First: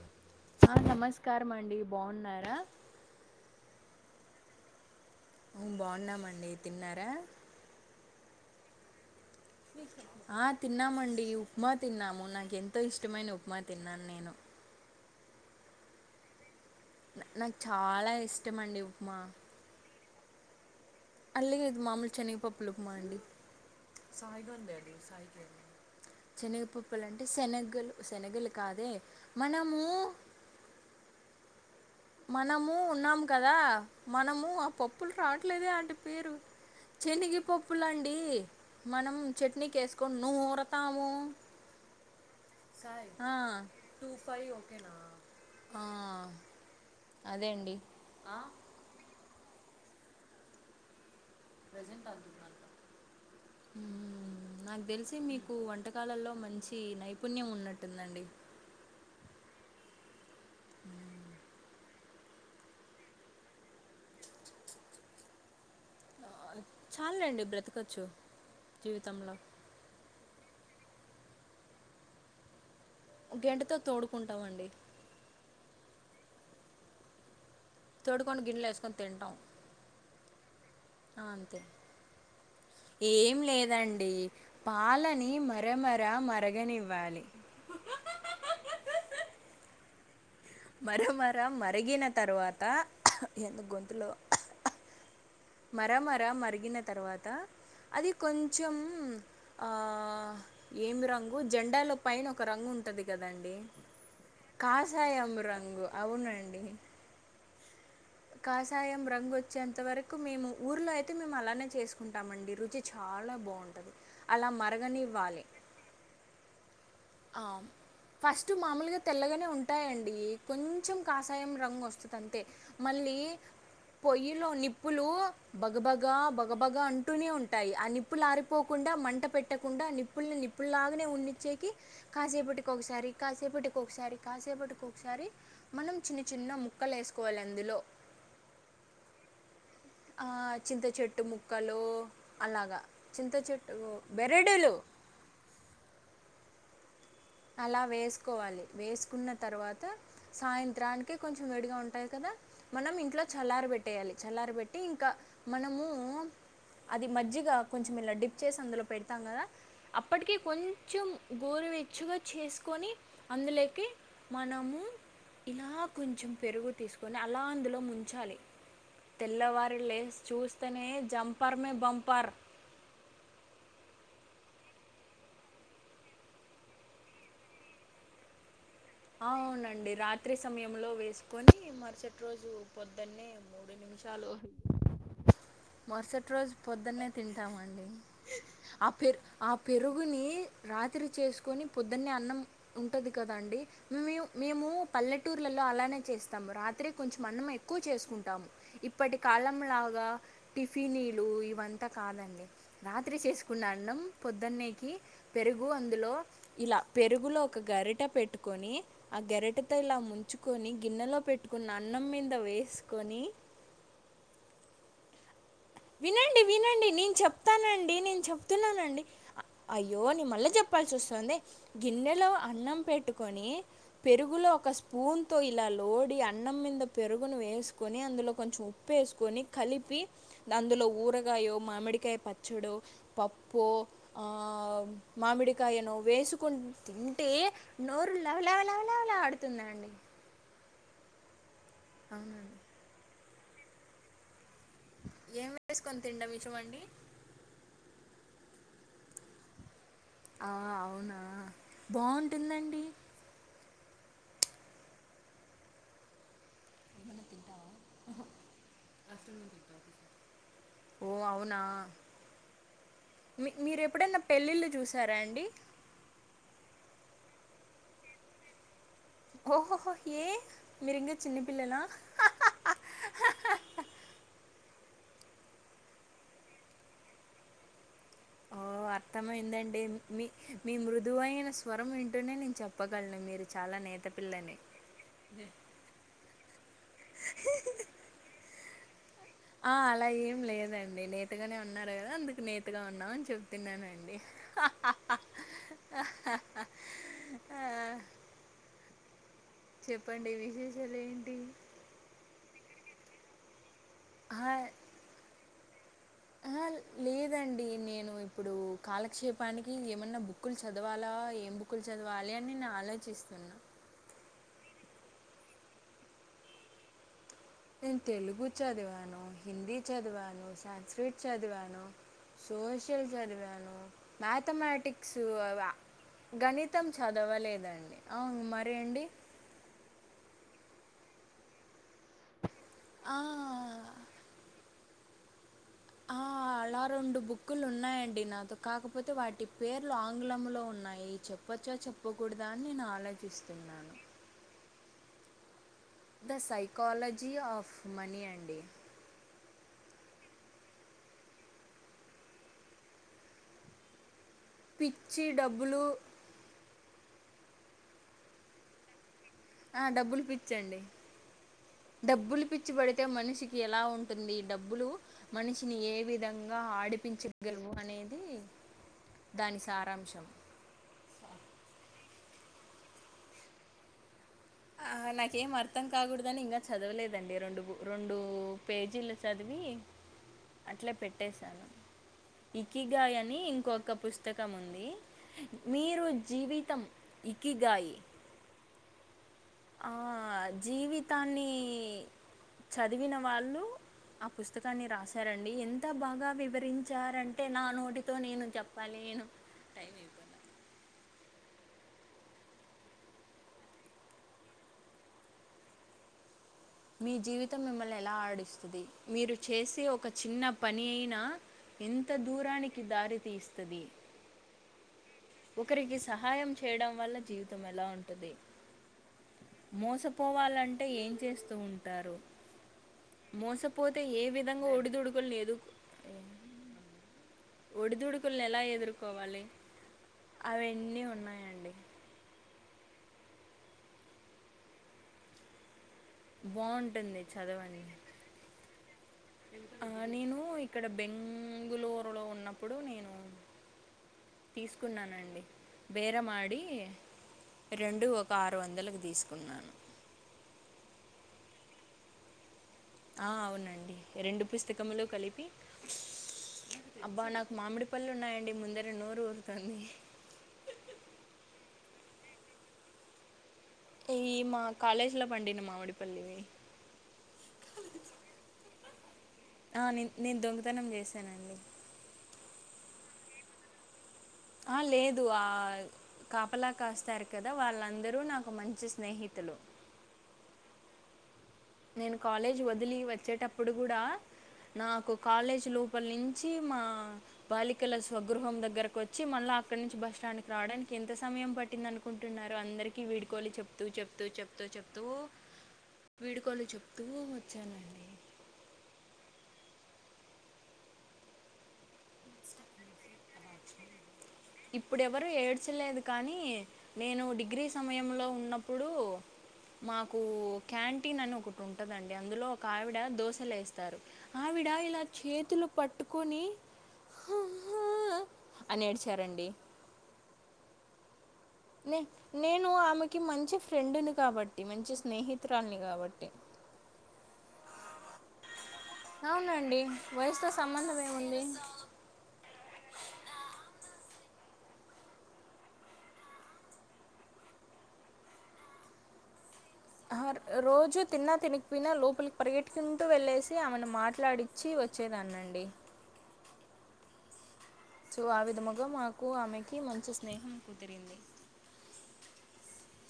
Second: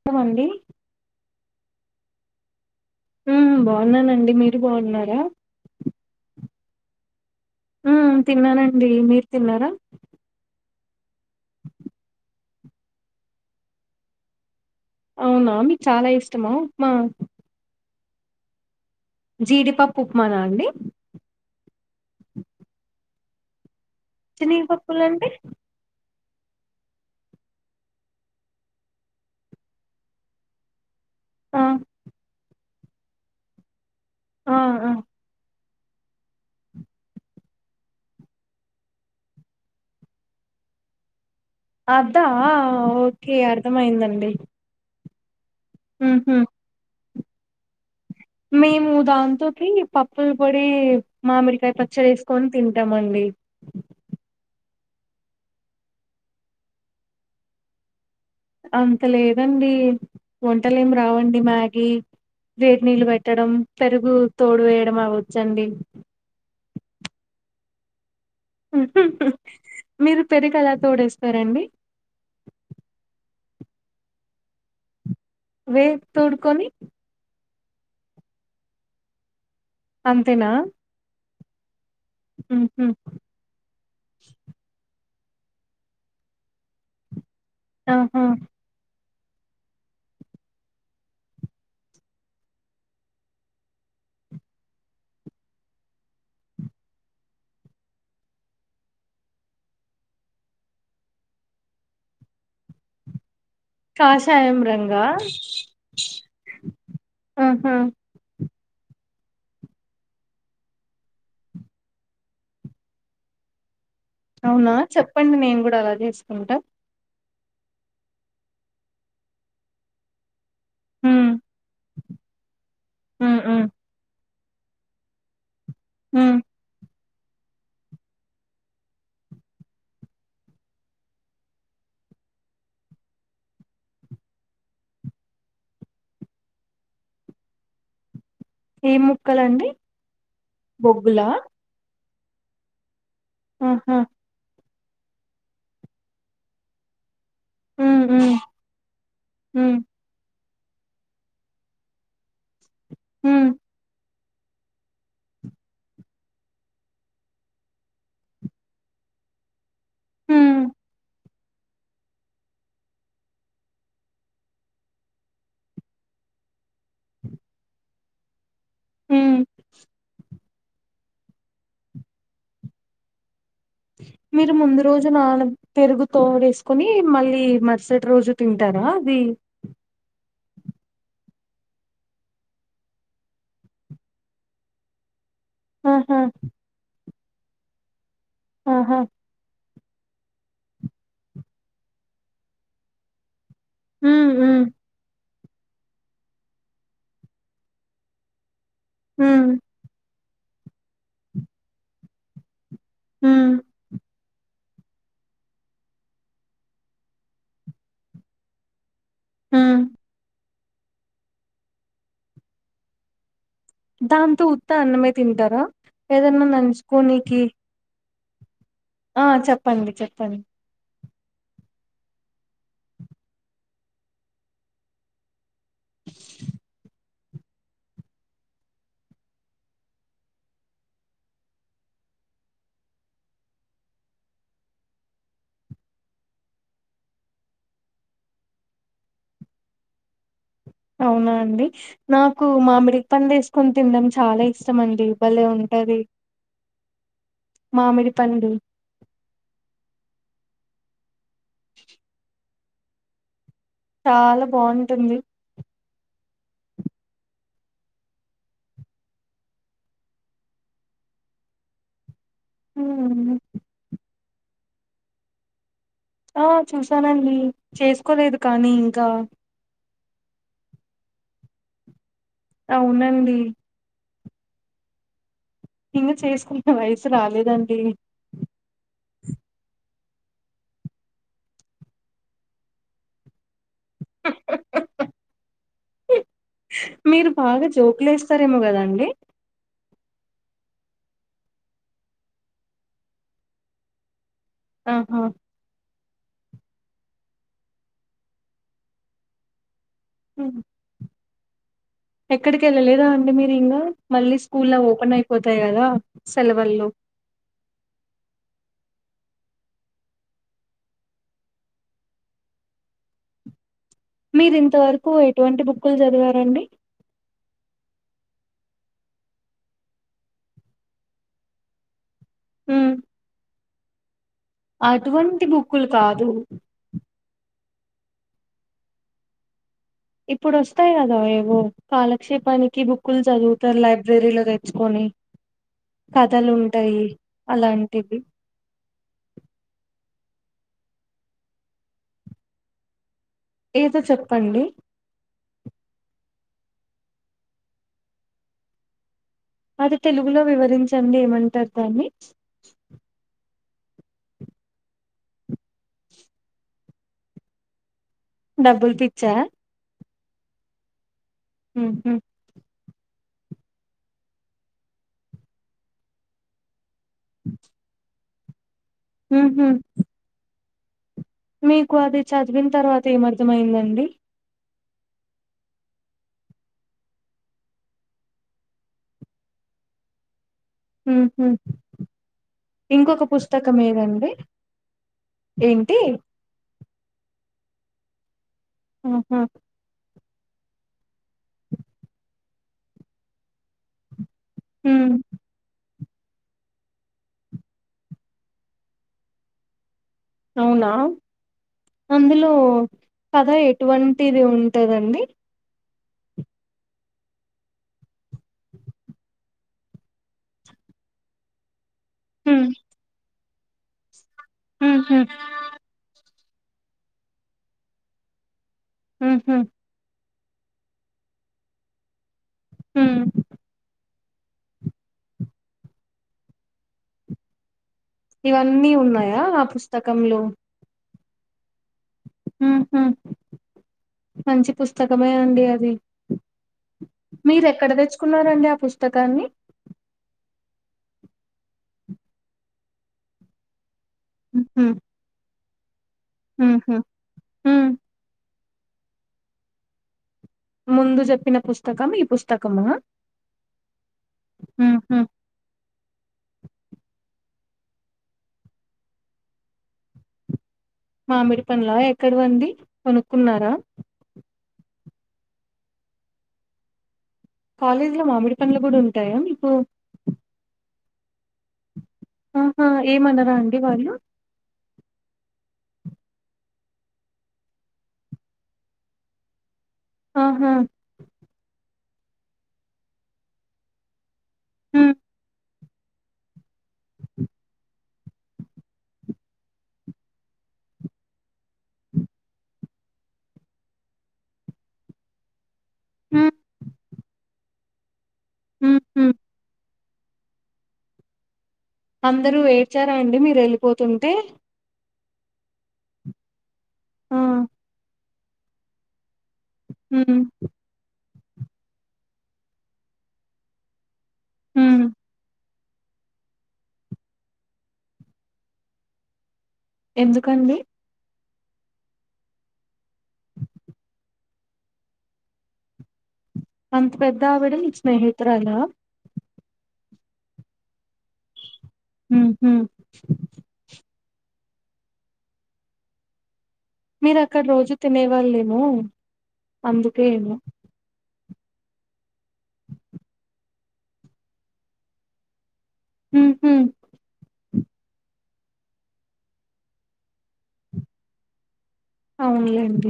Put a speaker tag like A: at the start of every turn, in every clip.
A: ఇష్టమండి
B: ఆ నమస్కారం అండి బాగున్నారా
A: హు హు బాగున్నానండి మీరు బాగున్నారా
B: మేము బాగున్నామండి తిన్నారా
A: హు తిన్నానండి మీరు తిన్నారా
B: ఆ తిన్నామండి ఉప్మా తిన్నాము నాకు ఎంతో ఇష్టమైన ఉప్మా తిన్నాను నేను
A: అవునా మీ చాలా ఇష్టమా ఉప్మా
B: నా- నాకు చాలా ఇష్టం అండి ఉప్మా
A: జీడిపప్పు ఉప్మానా అండి
B: అల్లిదు మామూలు చెనగపప్పులు ఉప్మా అండి
A: జీడిపప్పులు అంటే
B: చేనగపప్పులు అంటే శనగలు శనగలు కాదే మనము
A: ఆ
B: మనము ఉన్నాము కదా మనము ఆ పప్పులు రావట్లేదే అంటి పేరు చెనగ పప్పులండి మనం చట్నీకేసుకొని నూరతాము
A: అధా ఓకే అర్థమయిందండి
B: ఓకేనా
A: ఉహు
B: అదే అండి
A: మేము దాంతోటి పప్పులు పొడి మామిడికాయ పచ్చడి వేసుకొని తింటాము అండి
B: నాకు తెలిసి మీకు వంటకాలల్లో మంచి నైపుణ్యం ఉన్నట్టుందండి.
A: అంత లేదండి వంటలు ఏమి రావండి మ్యాగీ. వేడి నీళ్ళు పెట్టడం పెరుగు తోడు వేయడం అవచ్చండి.
B: చాలు లెండి బ్రతకచ్చు జీవితంలా.
A: మీరు పెరుగలా తోడేస్తారండి.
B: గెంటతో తోడుకుంటామండి.
A: వే తోడుకొని.
B: తోడుకొడి గిన్నెలేసుకొని తింటాం.
A: అంతేనా.
B: ఆ అంతే
A: ఉహు
B: ఏం లేదండి. పాలని మరమర మరగనివ్వాలి.
A: త హు.
B: మర మర మరిగిన తర్వాత ఎందో గొంతులో. మర మర మరిగిన తర్వాత అది కొంచెం. ఆ ఏమి రంగు జెండాలో పైన ఒక రంగు ఉంటది కదండి.
A: కాషాయం రంగా
B: కాసాయం రంగు అవునండి.
A: ఆహా
B: కాసాయం రంగు వచ్చేంతవరకు. కు మేము ఊర్లో అయితే మేము అలానే చేసుకుంటామండి రుచి చాలా బాగుంటది.
A: అవునా చెప్పండి నేను కూడా అలా చేసుకుంటా.
B: ఆ ఫస్ట్ మామూలుగా తెల్లగనే ఉంటాయండి. కొంచెం
A: ఉమ్
B: కాసాయం రంగు వస్తది అంతే మళ్ళీ
A: ఉమ్ ఉమ్
B: పొయ్యిలో నిప్. ప్పులు బగబగ
A: ఉమ్
B: బగబగ అంట. ట్టూనే ఉంటాయి ఆ నిప్పులు ఆరిపోకుండా మంట పెట్టకుండా నిప్పుల్ని నిప్పులులాగానే ఉన్నిచ్చేకి. కాసేపటికి ఒకసారి కాసేపటికి ఒకసారి కాసేపటికి ఒకసారి. మనం చిన్న చిన్న ముక్కలు ఎసుకోవాలి అందులో.
A: ఏం ముక్కలండి.
B: ఆ చింత చెట్టు
A: బొగ్గులా
B: ముక్కలు అలాగా చింత చెట్టు
A: ఆహా
B: బరెడులు. అలా
A: ఉమ్ ఉమ్
B: వేసుకోవాలి వేసుకున్న
A: ఉమ్
B: తర్వాత. సాయంత్రానికి కొంచెం వేడిగా ఉంటాయి కదా మనం ఇంట్లో
A: ఉమ్
B: చల్లార బేట్. ట్టేయాలి చల్లారి బేట్టి ఇంకా మనము. అది మజ్జిగా కొంచెం ఇలా డిప్ చేసి అందులో పెడతాం కదా. అప్పటికే
A: ఉమ్
B: కొంచెం గోరువే. చ్చుగా చేసుకొని అందులెకి మనము. ఇలా కొంచెం పెరుగు తీసుకొని అలా అందులో ముంచాలి.
A: ఉమ్
B: తెల్లవారి లేసి చూస్తేనే జంపర్ మే బంపర్.
A: మీరు ముందు రోజు నాన పెరుగు తోడేసుకుని మళ్ళీ మరుసటి రోజు తింటారా. అది
B: ఆ అవునండి రాత్రి సమయంలో వేసుకొని మరుసటి రోజు పొద్దున్నే. నిమిషాలు.
A: ఆహా
B: మరుసటి రోజు పొద్దునే తింటామండి ఆ
A: ఆహా
B: పేరు. ఆ పెరుగుని రాత్రి చేసుకొని పొద్దున్నే అన్నం ఉంటది కదాండి. మేము
A: ఉమ్ ఉమ్
B: మేము పల్లెటూర్లలో అలానే చేస్తాము రాత్రి కొంచెం అన్నం ఎక్కువ చేసుకుంటాము. ఇప్పటి
A: ఉమ్
B: కాలం లాగా టిఫినీలు ఇవంతా కాదండి. రాత్రి
A: ఉమ్
B: శేశుకున్న అన్నం పొద్దున్నేకి. పెరుగు అందులో ఇలా పెరుగులో ఒక గరిట పెట్టుకొని. ఆ గెరెటతో
A: ఉమ్
B: ఇలా ముంచుకొని గిన్నెలో పెట్టుకున్న అన్నం మింద వేసుకొని.
A: దాంతో ఉత్త అన్నమే తింటారు
B: వినండి వినండి నేను చెప్తానండి నేను చెప్తున్నానండి ఆ
A: చెప్పండి
B: అయ్యో నీ
A: చెప్పండి
B: మళ్ళీ చెప్పాల్సి వస్తుంది గిన్నెలో అన్నం పెట్టుకొని పెరుగులో ఒక స్పూన్ తో ఇలా లోడి అన్నం మీద పెరుగును వేసుకొని అందులో కొంచెం ఉ ఉప్పేసుకొని కలిపి అందులో ఊరగాయో మామిడికాయ పచ్చడో పప్పో ఆ మామిడికాయనో వేసుకుని తింటే నోరు లవలవ లవలవలా ఆడుతుందండి.
A: అవునా అండి
B: ఆ,
A: నాకు మామిడి పండు వేసుకొని తినడం చాలా ఇష్టమండి భలే
B: ఏం
A: ఉంటది
B: వేసుకొని తినడం ఇష్టమండి
A: మామిడి పండు
B: ఆ అవునా బాగుంటుందండి
A: చాలా బావుంటుంది.
B: ఎమన్నా తింటావా ఆహ అస్సలోద్దు. [unintelligible] ఓ అవునా
A: ఉమ్.
B: మీ మీరు ఎప్పుడైనా పెళ్ళిళ్ళు చూసారా అండి
A: ఆ చూసానండి చేసుకోలేదు కానీ ఇంకా
B: ఓహోహో ఏ మీరింగా చిన్నపిల్లలా
A: అవునండి ఇంగా చేసుకునే వయసు రాలేదండి.
B: అర్థం అయిందండి. మీ మీ మృదువైన స్వరం వింటూనే నేను చెప్పగలను మీరు చాలా నేత పిల్లని
A: మీరు బాగా జోకులు వేస్తారేమో కదా అండి
B: ఆ అలా ఏం లేదండి నేతగనే ఉన్నారు కదా అందుకు నేతగా ఉన్నామని చెప్తున్నానండి.
A: ఆహా
B: ఆ, చెప్పండి
A: ఉమ్.
B: విశేషాలు ఏంటి
A: ఎక్కడికి ఎళ్ళలేదా అండి మీరు ఇంగా మళ్ళీ స్కూల్లా ఓపెన్ అయిపోతాయి కదా.
B: ఆహా
A: సెలవుల్లో
B: లేదండి నేను ఇ ఇప్పుడు కాలక్షేపానికి ఏమన్నా బుక్కులు చదవాలా, ఏం బుక్కులు చదవాలి అని నేను ఆలోచిస్తున్నా.
A: మీరు ఇంతవరకు ఎటువంటి బుక్కులు చదివారండి
B: నేను తెలుగు చదివాను, హిందీ చదివాను, సాన్స్ క్రిట్ చదివాను.
A: ఉమ్.
B: సోషల్ చదివాను మ్యాథమెటిక్స్ ఉహ్
A: అటువంటి
B: అవ
A: బుక్కులు కాదు
B: గణి త్తం చదవలేదండి అవును మరి అండి
A: ఇప్పుడు వస్తాయి కదా ఏవో కాలక్షేపానికి
B: ఆ!
A: బుక్కులు చదువు [unintelligible] సెంట్రిల్ లైబ్రరీలో తెచ్చుకొని
B: ఆ!
A: కథలు
B: అలా
A: ఉంటయి
B: బుక్కులు
A: అలాంటివి
B: ఉన్నాయండి నాతో. కాకపోతే వాటి పేర్లు ఆంగ్లంలో ఉన్నాయి, చెప్పచ్చో చెప్పకూడదా అని నేను ఆలోచిస్తున్నా.
A: ఏదో చెప్పండి
B: ద సైకాలజీ ఆఫ్ మనీ అండి
A: అది తెలుగులో వివరించండి ఏమంటారు దాన్ని.
B: పిచ్చి డబ్బులు
A: డబ్బులు పిచ్చా
B: ఆ డబ్బులు పిచ్చండి
A: ఉహు
B: డబ్బులు పిచ్చి పిచ్చి పడితే మనిషికి ఎలా ఉంటుంది. డబ్బులు మనిషిని ఏ విధంగా ఆడి ప్పించ గలువు అనేది దాని
A: ఉహు
B: సారాంశం
A: మీకు అది చదివిన తర్వాత ఏమర్ధమయిందండి.
B: ఆ నాకేం అర్థం కాకూడదని ఇంగా చదవలేదండి రొండు రొండు పేజీలు చదివి అట్లే
A: ఉహు
B: పెట్టేశాను. ఇకిగాయ్
A: ఇంకొక
B: అని
A: పుస్తకం
B: ఇంకొక
A: ఏదండి
B: పుస్తకం ఉంది.
A: ఏంటి
B: మీరు జీవితం ఇకిగాయి.
A: హు హ
B: ఆ జీవితాన్ని, చదివిన వాళ్ళు, ఆ పుస్తకాన్ని
A: ఉమ్
B: రాసారం. అండి ఎంత బాగా వివరించారంటే నా నోటితో నేను చెప్పాలేను.
A: అవునా అందులో కథ ఎటువంటిది ఉంటదండి.
B: మీ జీవితం మిమ్మల్ని ఎలా ఆడిస్తది. మీరు చేసే ఒక చిన్న పని అయినా ఎంత
A: ఉమ్
B: దూరానికి దారితీస్తది.
A: హుహ్
B: ఒకరికి సహాయం చేయడం వల్ల జీవితం ఎలా ఉంటది.
A: ఉహ్ హు
B: మోసపోవాలంటే ఏం చేస్తూ ఉంటారు.
A: ఉమ్
B: మోసపోతే ఏ విధ విధంగా [unintelligible] ఒడిదుడుకులు లేదు. ఒడిదుడుకులను ఎలా
A: ఇవన్నీ ఉన్నాయా
B: ఎదుర్కోవాలి.
A: ఆ పుస్తకంలో
B: అవన్నీ ఉన్నాయండి.
A: ఉహ్ హు మంచి పుస్తకమే అండి అది.
B: బావుంటుంది చదవండి.
A: కున్నారండి ఆ పుస్తకాన్ని
B: ఆ నేను ఇక్కడ బెంగుళూరులో ఉన్నప్పుడు నేను
A: ఉహు
B: తీసుకున్నానండి. బేరమాడి,
A: ఉహు ఉమ్
B: రెండు ఒక ఆరు వందలకు తీసుకున్నాను.
A: ముందు చెప్పిన పుస్తకం ఈ పుస్తకమా
B: ఆ అవునండి రెండు పుస్తకములు
A: ఉహు
B: కలిపి అబ్బా నాకు మామిడిపల్లు ఉన్నాయండి. ముందరా నోరు ఊరుతుంది.
A: మామిడి పండ్లా ఎక్కడివండి. కొనుక్కున్నారా?
B: ఈ మా కాలేజ్లో పండిన మామిడిపల్లివి.
A: కాలేజ్ లో మామిడి పండ్లు కూడా ఉంటాయా.
B: ఆ నేన్ నేను దొంగతనం చేశానండి.
A: ఆహా ఏమనరా అండి వాళ్ళు
B: ఆహా లేదు ఆ కాపలా కాస్తారు కదా వాళ్ళందరూ నాకు మంచి స్నేహితులు.
A: ఆహా
B: నేను కాలేజీ వదిలి వచ్చేటప్పుడు కూడా నాకు
A: ఉమ్
B: కాలేజ్ లో ఫలించి మా [unintelligible] బాలికల స్వగృహం దగ్గరకు వచ్చి మళ్ళీ అక్కడి నుంచి బస్టాండ్ రావడానికి ఎంత సమయం పట్టిందను ఉంటున్నారు. అందరికి వీడ్కోలు చెప్తూ చెప్తూ చెప్తూ చెప్తూ
A: ఉమ్
B: వాళ్ళకు చెప్తూ వచ్చానండి.
A: హుహ్ అందరు ఎడ్చారా అండి. మీరు వెళ్ళిపోతుంటే,
B: ఇప్పుడు ఎవరు ఏడ్చలేదు. కానీ నేను
A: ఆ
B: డిగ్రీ సమయంలో ఉన్నప్పుడు. మాకు
A: ఉమ్
B: క్యాంటీన్ అని ఒకటి ఉంటదండి. అందులో ఒక ఆవిడ దోశలు వేస్తారు. ఆవిడ ఇలా
A: ఉమ్
B: చేతులు పట్టుకొని హ హ అని ఏడిచి చేరండి.
A: ఎందుకండి
B: నే నేను ఆమెకి మంచి ఫ్రెండుని కాబట్టి మంచి స్నేహితురాలిని కాబట్టి
A: అంత పెద్ద ఆవిడ నీకు స్నేహితురాాల
B: అవునండి వయసుతో సంబంధం ఏముంది
A: ఉహు మీరు అక్కడ రోజు తినే వాళ్ళేమో
B: ఆ రోజు తిన్నా తినీ పోయినా లోపలికి పరిగెట్టుకుంటూ వెళ్ళేసి ఆమెను మాట్లాడించి వచ్చేదాన్నిండి
A: ఉహు
B: సో ఆ విధముగా మాకు ఆమెకి మంచి స్నేహం కుదిరింది
A: అవునులేండి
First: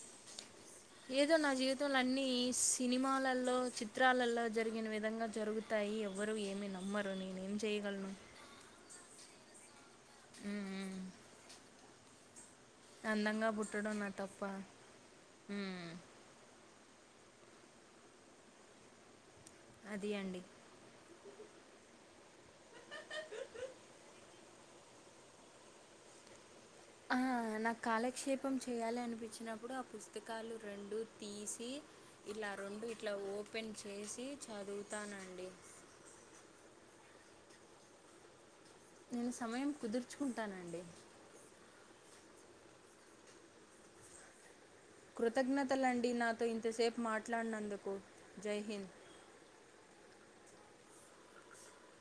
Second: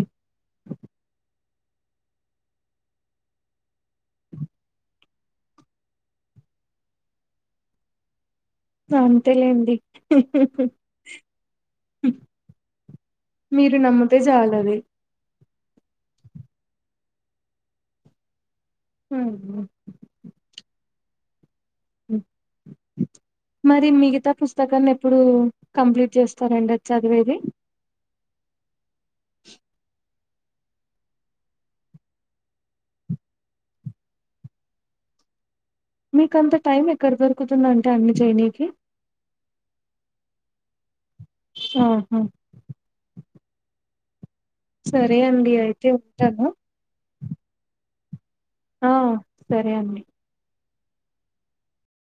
B: ఏదో నా జీవితంలో అన్నిీ సినిమాలలో చిత్రాలలో జరిగిన విధంగా జరుగు తాయి ఎవ్వరు ఏమి నమ్మరు నేనేం చేయగలను
A: అంతేలేండి
B: మ్మ్. అందంగా
A: మీరు
B: పుట్టడం నా
A: నమ్మితే
B: తప్ప
A: చాలది హ
B: అది అండి
A: మరి మిగతా పుస్తకాన్ని ఎప్పుడు కంప్లీట్ చేస్తారండి
B: ఆ
A: చదివేది
B: నాకు కాలక్షేపం చేయాలి అనిపించినప్పుడు ఆ పుస్తకాలు రెండు తీసి ఇలా రెండు ఇట్లా ఓపెన్ చేసి చదువుతానండి
A: మీక అంత టైం ఎక్కడ దొరుకుతుందంటే అన్ని చేయనీకి
B: నేను సమయం కుదుర్చుకుంటానండి
A: ఆాహా సరే అండి అయితే
B: కృతజ్ఞతలండి నాతో
A: ఉంటాను
B: ఇంతసేపు మాట్లాడినందుకు
A: ఆ
B: జైహింద్
A: సరే అండి